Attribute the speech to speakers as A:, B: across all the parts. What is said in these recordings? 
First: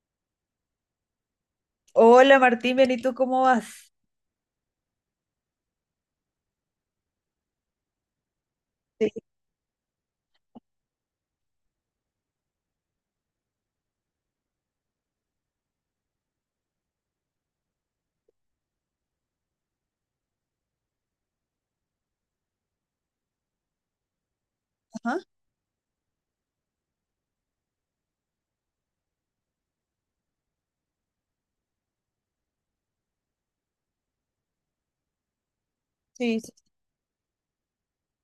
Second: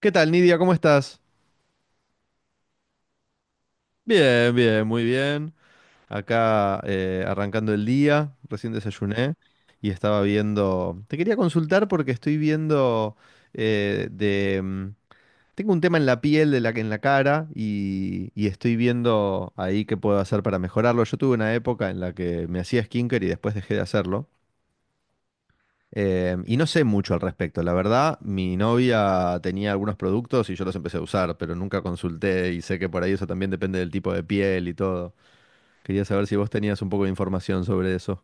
A: ¿Qué tal, Nidia? ¿Cómo estás?
B: Hola Martín, bien, ¿y tú cómo vas?
A: Bien, bien, muy bien. Acá arrancando el día, recién
B: Sí.
A: desayuné y estaba viendo. Te quería consultar porque estoy viendo. eh, de... mm, Tengo un tema en la piel, en la cara y estoy viendo ahí qué puedo hacer para mejorarlo. Yo tuve una época en la que me hacía skincare y después dejé de hacerlo.
B: Ajá,
A: Y no sé mucho al respecto. La verdad, mi novia tenía algunos productos y yo los empecé a usar, pero nunca consulté y sé que por ahí eso también depende del tipo de piel y todo. Quería saber si
B: sí,
A: vos
B: sí.
A: tenías un poco de información sobre eso.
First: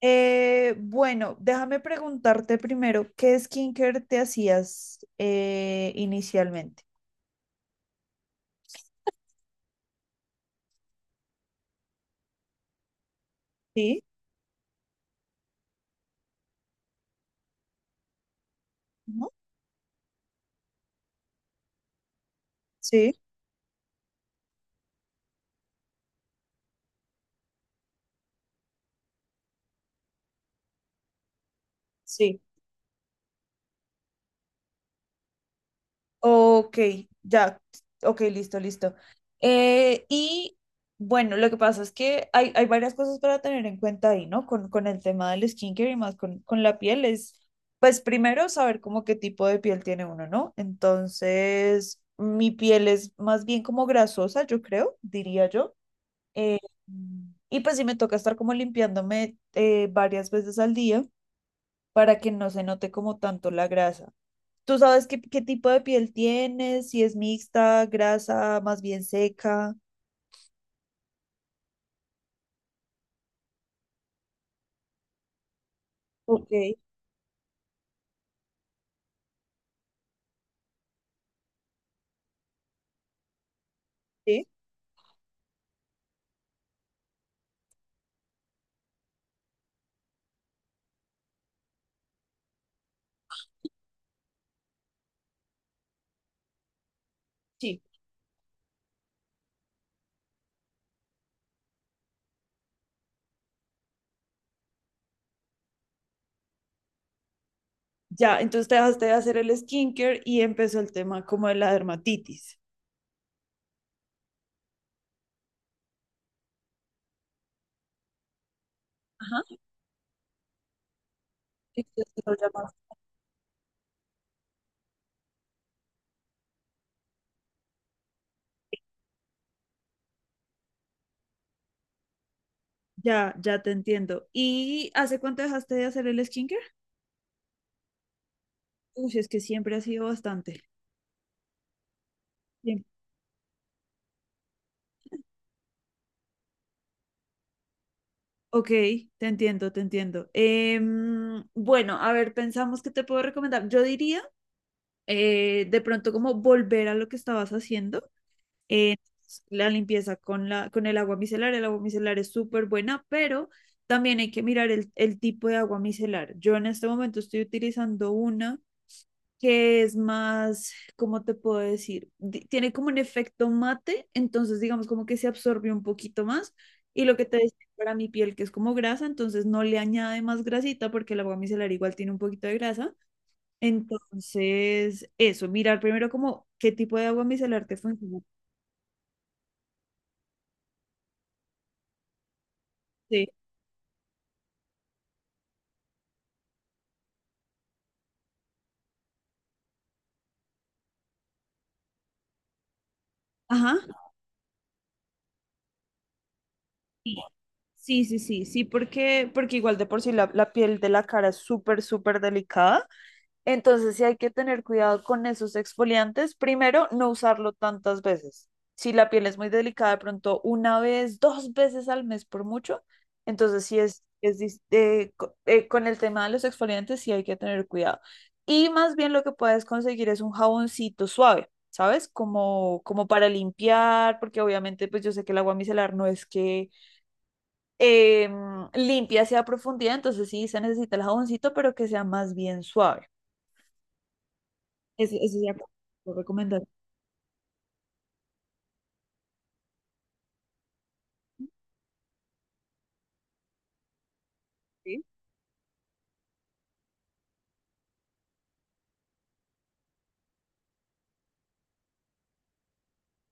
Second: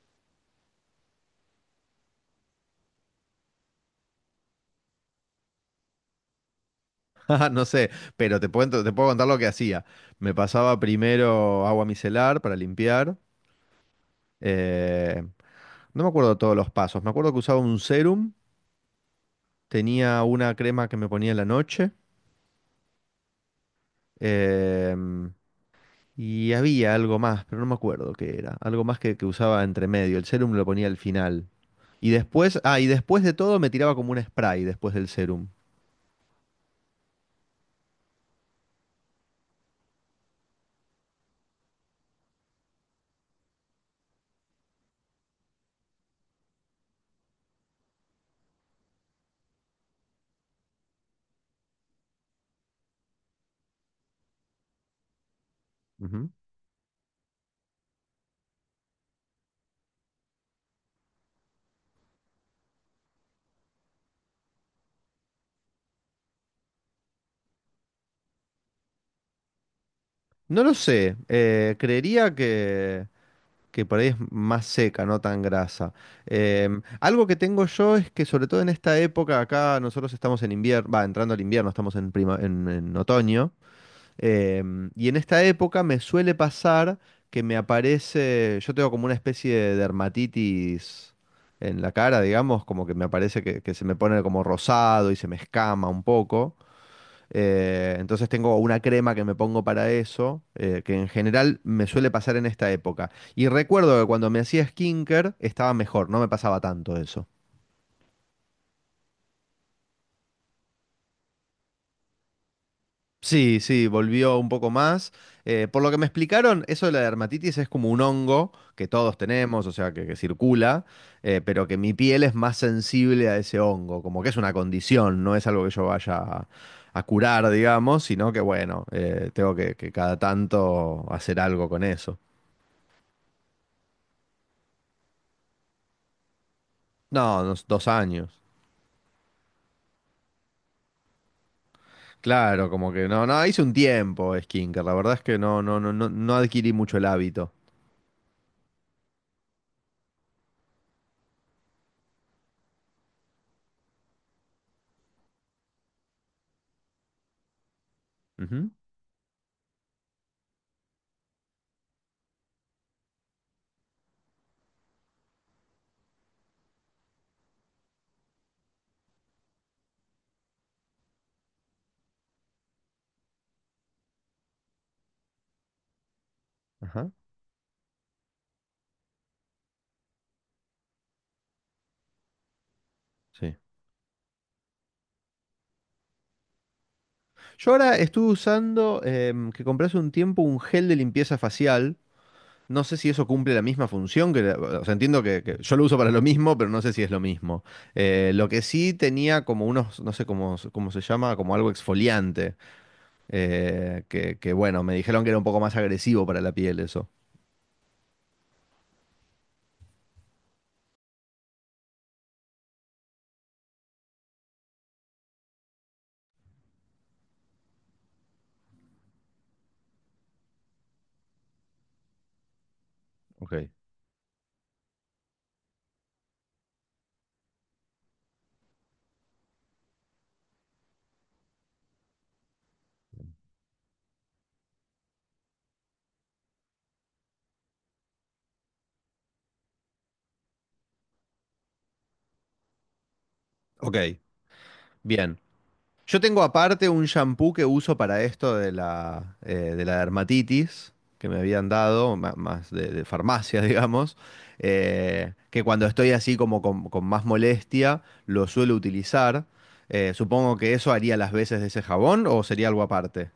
B: Bueno, déjame preguntarte primero, ¿qué skincare te hacías inicialmente?
A: Ajá, no sé, pero te puedo contar lo que hacía. Me pasaba primero agua micelar para limpiar.
B: Sí,
A: eh, no me acuerdo todos los pasos. Me acuerdo que usaba un serum,
B: ujú,
A: tenía una crema que me ponía en la noche.
B: sí,
A: em, Y había algo más, pero no me acuerdo qué era. Algo más que usaba entre medio. El serum lo ponía al final. Y
B: sí.
A: después, ah, y después de todo me tiraba como un spray después del serum.
B: Ok, ya, ok, listo, listo. Eh, y bueno, lo que pasa es que hay varias cosas para tener en cuenta ahí, ¿no? Con el tema del skincare y más con la piel es, pues primero saber como qué tipo de piel tiene uno, ¿no? Entonces, mi piel es más bien como grasosa, yo creo, diría yo.
A: Ujú.
B: Eh, y pues sí me toca estar como limpiándome varias veces al día para que no se note como tanto la grasa. ¿Tú sabes qué tipo de piel tienes? Si es mixta, grasa, más bien seca.
A: No lo sé. Creería que por ahí es más seca, no tan grasa.
B: Ok,
A: Algo que tengo yo es que sobre todo en esta época acá nosotros estamos en invierno, va, entrando al invierno, estamos en otoño.
B: sí,
A: Y en esta época me suele pasar yo tengo como una especie de dermatitis en la cara, digamos, como que me aparece que se me pone como rosado y se me escama un poco.
B: sí.
A: Entonces tengo una crema que me pongo para eso, que en general me suele pasar en esta época. Y recuerdo que cuando me hacía skincare estaba mejor, no me pasaba tanto eso.
B: Ya, entonces te dejaste de hacer el skincare y empezó el tema como de la dermatitis.
A: Sí, sí, volvió un poco más. Por lo que me explicaron, eso de la dermatitis es como un hongo que todos
B: Ajá,
A: tenemos, o sea, que circula, pero que mi piel
B: exacto,
A: es
B: lo
A: más
B: llamas.
A: sensible a ese hongo, como que es una condición, no es algo que yo vaya a curar, digamos, sino que bueno, tengo que cada tanto hacer algo con eso.
B: Ya, ya te entiendo. ¿Y hace cuánto dejaste de hacer el skincare?
A: No, unos 2 años.
B: Uy, es que siempre ha sido bastante.
A: Claro,
B: Bien.
A: como que no, no, hice un tiempo skincare, la verdad es que no, no, no, no, no adquirí mucho el hábito.
B: Ok, te entiendo, te entiendo. Bueno, a ver, pensamos que te puedo recomendar. Yo diría de pronto como volver a lo que estabas haciendo.
A: Ujú,
B: Eh, la limpieza con la, con el agua micelar. El agua micelar es súper buena, pero también hay que mirar el tipo de agua micelar. Yo en este momento estoy utilizando una que es más, ¿cómo te puedo decir? Tiene como un efecto mate, entonces digamos como que se absorbe un poquito más. Y
A: Ajá,
B: lo que te decía para mi piel, que es como grasa, entonces no le añade más grasita porque el agua micelar igual tiene un poquito de grasa.
A: sí.
B: Entonces, eso, mirar primero como qué tipo de agua micelar
A: Yo
B: te
A: ahora
B: funciona.
A: estuve usando que compré hace un tiempo un gel de limpieza facial. No sé si eso
B: Sí.
A: cumple la misma función, que o sea, entiendo que yo lo uso para lo mismo, pero no sé si es lo mismo. Lo que sí tenía como unos, no sé cómo, cómo se llama, como algo exfoliante,
B: Ajá.
A: que bueno, me dijeron que era un poco más agresivo para la piel eso.
B: Sí, sí, porque, porque igual de por sí la piel de la cara es súper, súper delicada. Entonces sí hay que tener cuidado con esos exfoliantes. Primero, no usarlo tantas veces. Si la piel es muy delicada, de pronto una vez, dos veces al mes por mucho.
A: Ok.
B: Entonces sí es, con el tema de los exfoliantes sí hay que tener cuidado. Y más bien lo que puedes conseguir es un jaboncito suave. ¿Sabes? Como, como para limpiar, porque obviamente pues yo sé que el agua micelar no es que eh, limpia sea profundidad, entonces sí se necesita el jaboncito, pero que sea más bien suave.
A: Ok,
B: Eso,
A: bien.
B: eso sería como tu
A: Yo tengo
B: recomendación.
A: aparte un shampoo que uso para esto de la dermatitis que me habían dado, más de farmacia, digamos,
B: Sí.
A: que cuando estoy así como con más molestia lo suelo utilizar. Supongo que eso haría las veces de ese jabón o sería algo aparte.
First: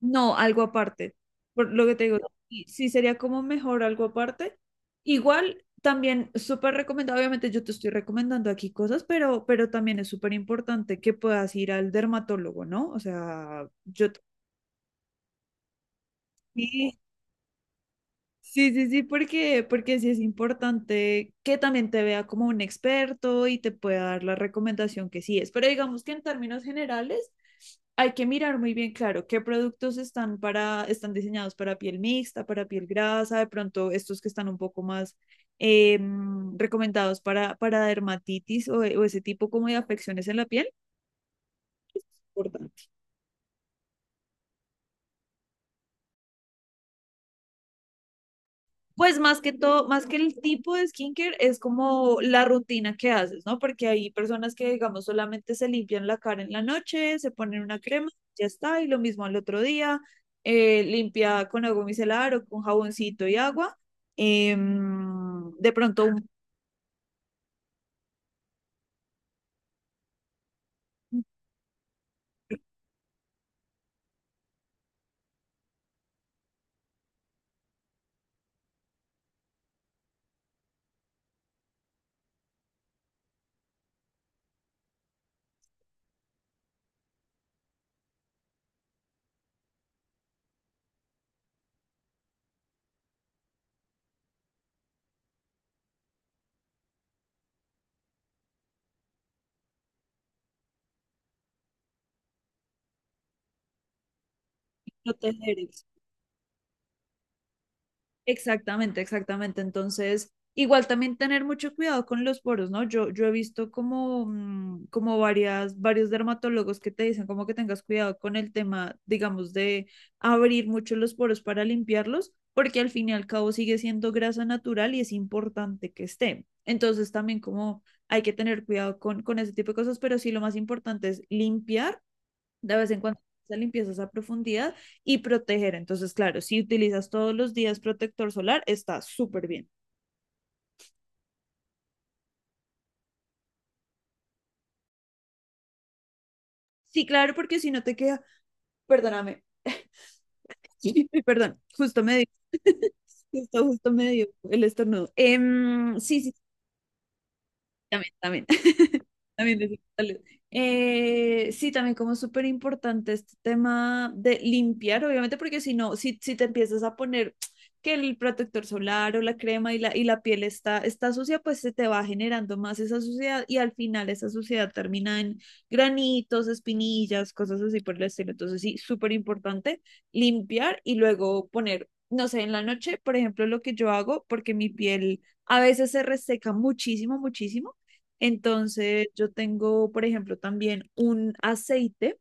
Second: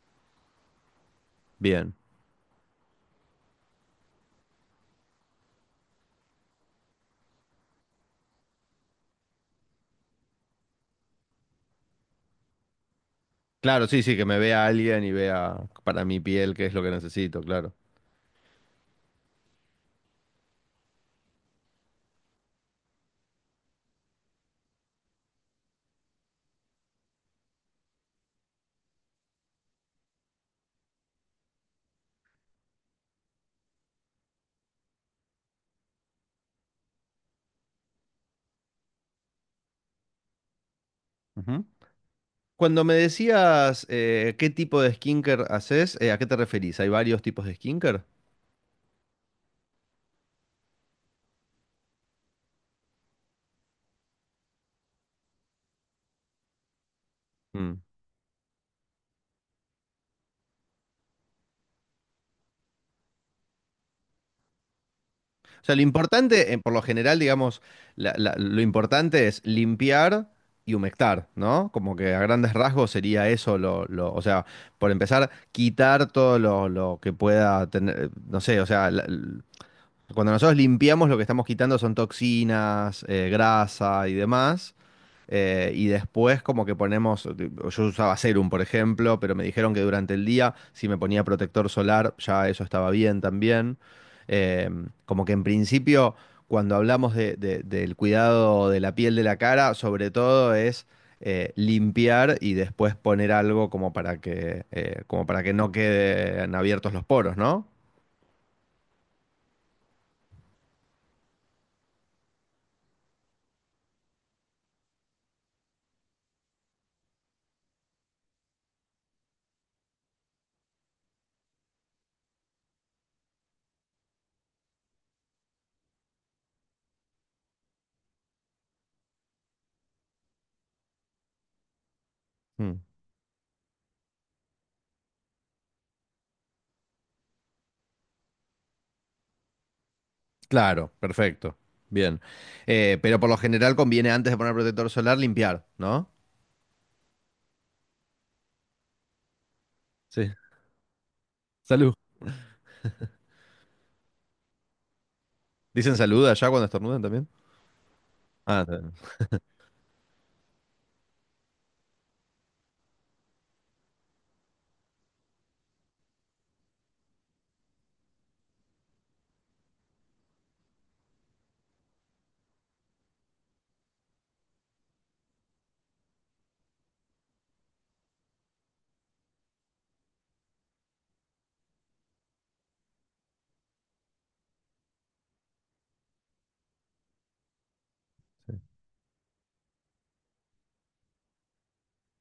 B: No, algo aparte. Por lo
A: Bien.
B: que te digo, sí, sí sería como mejor algo aparte. Igual, también súper recomendado, obviamente yo te estoy recomendando aquí cosas, pero también es súper importante que puedas ir al dermatólogo, ¿no? O sea,
A: Claro, sí,
B: yo...
A: sí, que me vea alguien y vea para mi piel qué es lo que
B: te-
A: necesito, claro.
B: Sí, sí, sí, porque, porque sí es importante que también te vea como un experto y te pueda dar la recomendación que sí es. Pero digamos que en términos generales hay que mirar muy bien, claro, qué productos están para, están diseñados para piel mixta, para piel grasa, de pronto estos que están un poco más eh, recomendados para dermatitis o ese tipo como de afecciones en la piel.
A: Ujú.
B: Importante.
A: Cuando me decías qué tipo de skinker haces, ¿a qué te referís? ¿Hay varios tipos de skinker?
B: Pues más que todo, más que el tipo de skincare, es como la rutina que haces, ¿no? Porque hay personas que, digamos, solamente se limpian la cara en la noche, se ponen una crema, ya está, y lo mismo al otro día, limpia con agua micelar o con jaboncito y agua.
A: O
B: De
A: sea, lo
B: pronto, un
A: importante, por lo general, digamos, lo importante es limpiar y humectar, ¿no? Como que a grandes rasgos sería eso, o sea, por empezar, quitar todo lo que pueda tener, no sé, o sea, cuando nosotros limpiamos, lo que estamos quitando son toxinas, grasa y demás. Y después como que ponemos, yo usaba serum, por ejemplo, pero me dijeron que durante el día, si me ponía protector solar, ya eso estaba bien también. Eh, como que en principio, cuando hablamos del cuidado de la piel de la cara, sobre todo es limpiar y después poner algo como para que
B: proteger.
A: no queden abiertos los poros, ¿no?
B: Exactamente, exactamente. Entonces, igual también tener mucho cuidado con los poros, ¿no? Yo he visto como, como varias, varios dermatólogos que te dicen como que tengas cuidado con el tema, digamos, de abrir mucho los poros para limpiarlos, porque al fin y al cabo sigue siendo grasa natural y es importante que esté. Entonces, también como hay que tener cuidado con ese tipo de cosas, pero sí lo más importante es limpiar de
A: Mm.
B: vez en cuando esa limpieza, esa profundidad y proteger. Entonces, claro, si utilizas todos los días protector solar, está súper bien.
A: Claro, perfecto. Bien. Pero por lo general conviene antes de poner protector solar limpiar, ¿no?
B: Sí, claro, porque si no te queda, perdóname,
A: Sí.
B: perdón,
A: Salud.
B: justo me dio, justo, justo me dio el estornudo.
A: ¿Dicen
B: Sí,
A: salud
B: sí, sí,
A: allá cuando estornudan también?
B: también, también.
A: Ah,
B: También de salud. Sí, también como súper importante este tema de limpiar, obviamente, porque si no, si, si te empiezas a poner que el protector solar o la crema y la piel está, está sucia, pues se te va generando más esa suciedad y al final esa suciedad termina en granitos, espinillas, cosas así por el estilo. Entonces, sí, súper importante limpiar y luego poner, no sé, en la noche, por ejemplo, lo que yo hago, porque mi piel a veces se reseca muchísimo, muchísimo. Entonces, yo tengo, por ejemplo, también un aceite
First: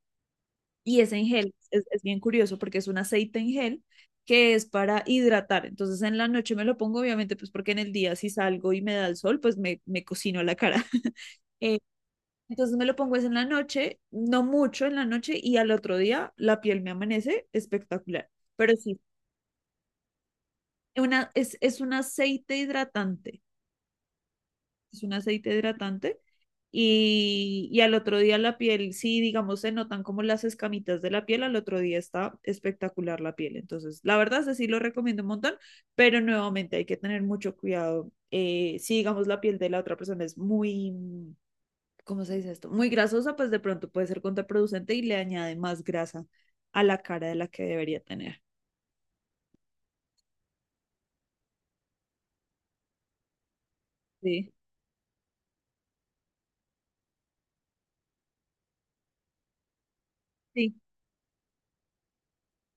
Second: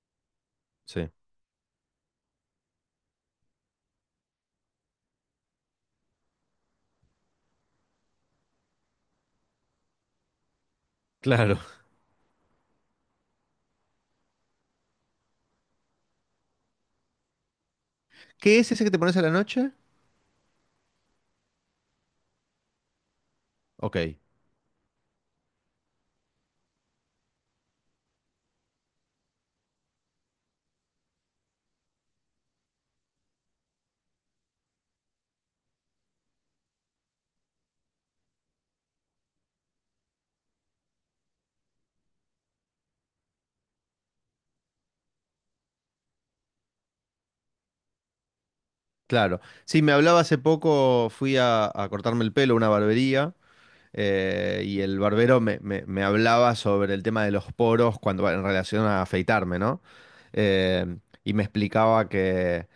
B: y
A: sí.
B: es en gel. Es bien curioso porque es un aceite en gel que es para hidratar. Entonces, en la noche me lo pongo, obviamente, pues porque en el día si salgo y me da el sol, pues me cocino la cara.
A: Claro.
B: Eh, entonces me lo pongo es en la noche, no mucho en la noche y al otro día la piel me amanece espectacular.
A: ¿Qué es
B: Pero
A: ese que te
B: sí,
A: pones a la noche?
B: una, es un aceite hidratante.
A: Ok,
B: Es un aceite hidratante. Al otro día la piel, sí, digamos, se notan como las escamitas de la piel, al otro día está espectacular la piel. Entonces, la verdad, sí lo recomiendo un montón, pero nuevamente hay que tener mucho cuidado. Si, digamos, la piel de la otra persona es muy, ¿cómo se dice esto? Muy grasosa, pues de pronto puede ser contraproducente y le añade más grasa a la cara de la que debería tener.
A: claro. Sí, me hablaba hace poco, fui a cortarme el pelo a una barbería
B: Sí,
A: y el barbero me hablaba sobre el tema de los poros cuando en relación a afeitarme, ¿no?
B: sí,
A: Eh, y me explicaba que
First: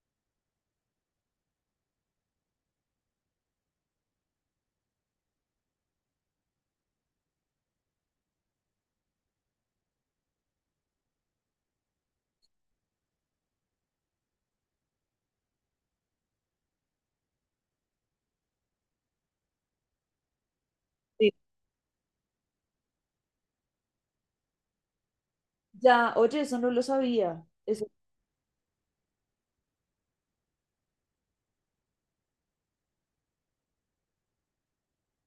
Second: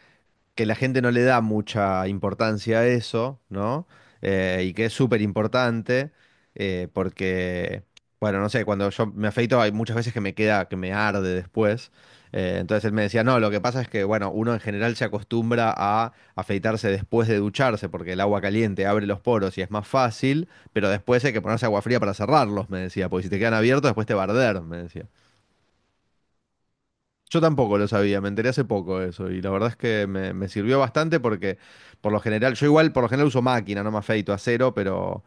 A: que la gente no le da mucha importancia a eso, ¿no? Y que es súper importante, porque, bueno, no sé, cuando yo me afeito hay muchas veces que me arde después. Entonces él me decía, no, lo que pasa es que, bueno, uno en general se acostumbra a afeitarse después de ducharse, porque el agua caliente abre los poros y es más fácil, pero después hay
B: sí.
A: que ponerse agua fría para cerrarlos, me decía, porque si te quedan abiertos después te va a arder, me decía.
B: Ya, oye, eso no lo
A: Yo
B: sabía.
A: tampoco lo
B: Eso,
A: sabía, me enteré hace poco de eso y la verdad es que me sirvió bastante porque por lo general, yo igual por lo general uso máquina, no me afeito a cero, pero,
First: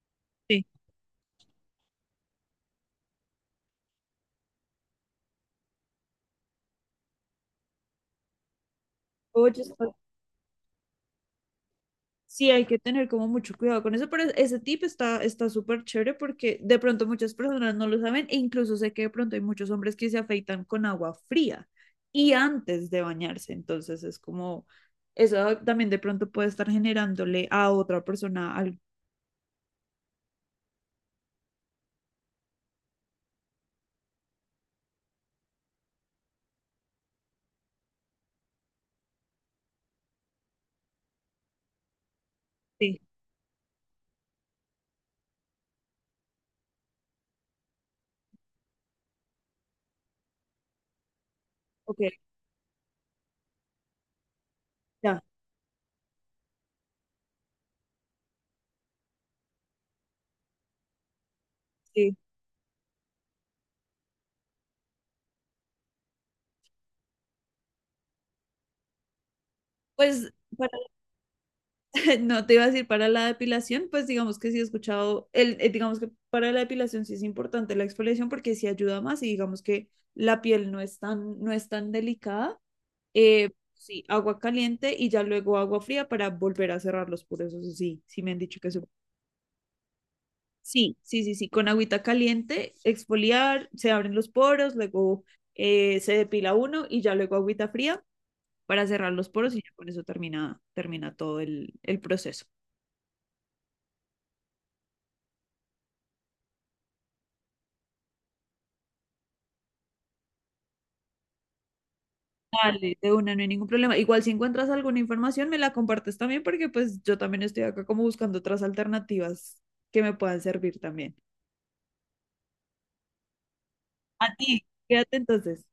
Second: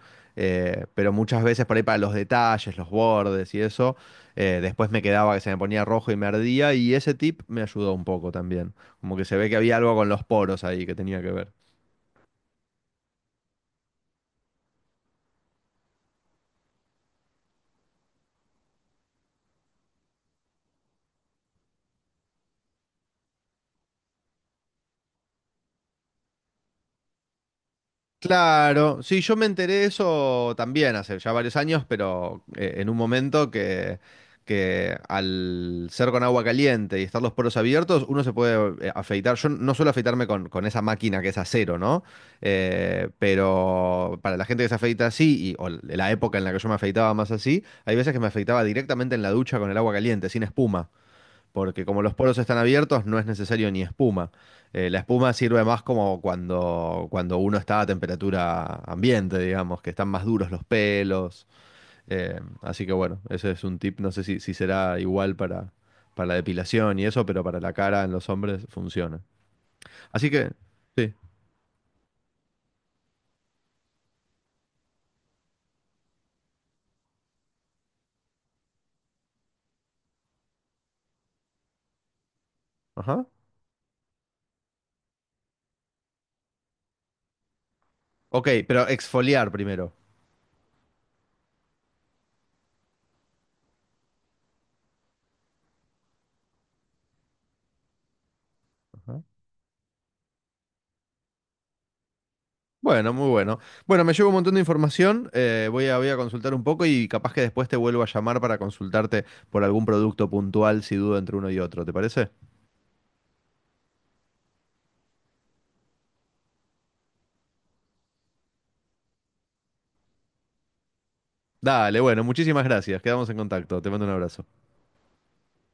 B: sí.
A: eh, pero muchas veces por ahí para los detalles, los bordes y eso, después me quedaba que se me ponía rojo y me ardía y ese tip me ayudó un poco también, como que se ve que
B: Oye,
A: había algo
B: eso
A: con los poros ahí que tenía que ver.
B: sí, hay que tener como mucho cuidado con eso, pero ese tip está está súper chévere porque de pronto muchas personas no lo saben e incluso sé que de pronto hay muchos hombres que se afeitan con agua fría y antes de bañarse, entonces es como eso también de pronto puede estar generándole a otra persona algo.
A: Claro, sí, yo me enteré de eso también hace ya varios años, pero en un momento que, al ser con agua caliente y estar los poros abiertos, uno se puede afeitar. Yo no suelo afeitarme con esa máquina que es acero, ¿no?
B: Sí,
A: Pero para la gente que se afeita así, o la época en la que yo me afeitaba más así, hay veces que me afeitaba directamente en la ducha con el agua caliente, sin espuma porque como
B: ok,
A: los poros están abiertos, no es necesario ni espuma. La
B: ya,
A: espuma sirve más como cuando uno está a temperatura ambiente, digamos, que están más duros los pelos.
B: sí.
A: Así que bueno, ese es un tip. No sé si será igual para la depilación y eso, pero para la cara en los hombres funciona. Así
B: Pues
A: que, sí.
B: no te iba a decir para la depilación, pues digamos que sí he escuchado, digamos que para la depilación sí es importante la exfoliación porque sí ayuda más y digamos que la piel no es tan, no es tan delicada.
A: Ajá.
B: Sí, agua caliente y ya luego agua fría para volver a cerrar los poros, eso sí, sí me han
A: Ok,
B: dicho que
A: pero
B: eso.
A: exfoliar primero.
B: Sí, sí, sí, sí, con agüita caliente, exfoliar, se abren los poros, luego se depila uno y ya luego agüita fría para cerrar
A: Ajá.
B: los poros y ya con eso termina, termina todo el proceso.
A: Bueno, muy bueno. Bueno, me llevo un montón de información, voy a consultar un poco y capaz que después te vuelvo a llamar para consultarte por algún producto puntual si dudo entre uno y otro, ¿te parece?
B: Dale, de una, no hay ningún problema. Igual si encuentras alguna información, me la compartes también porque pues yo también estoy acá como buscando otras alternativas que me puedan servir también.
A: Dale, bueno, muchísimas gracias, quedamos en contacto, te mando un
B: A
A: abrazo.
B: ti, quédate entonces.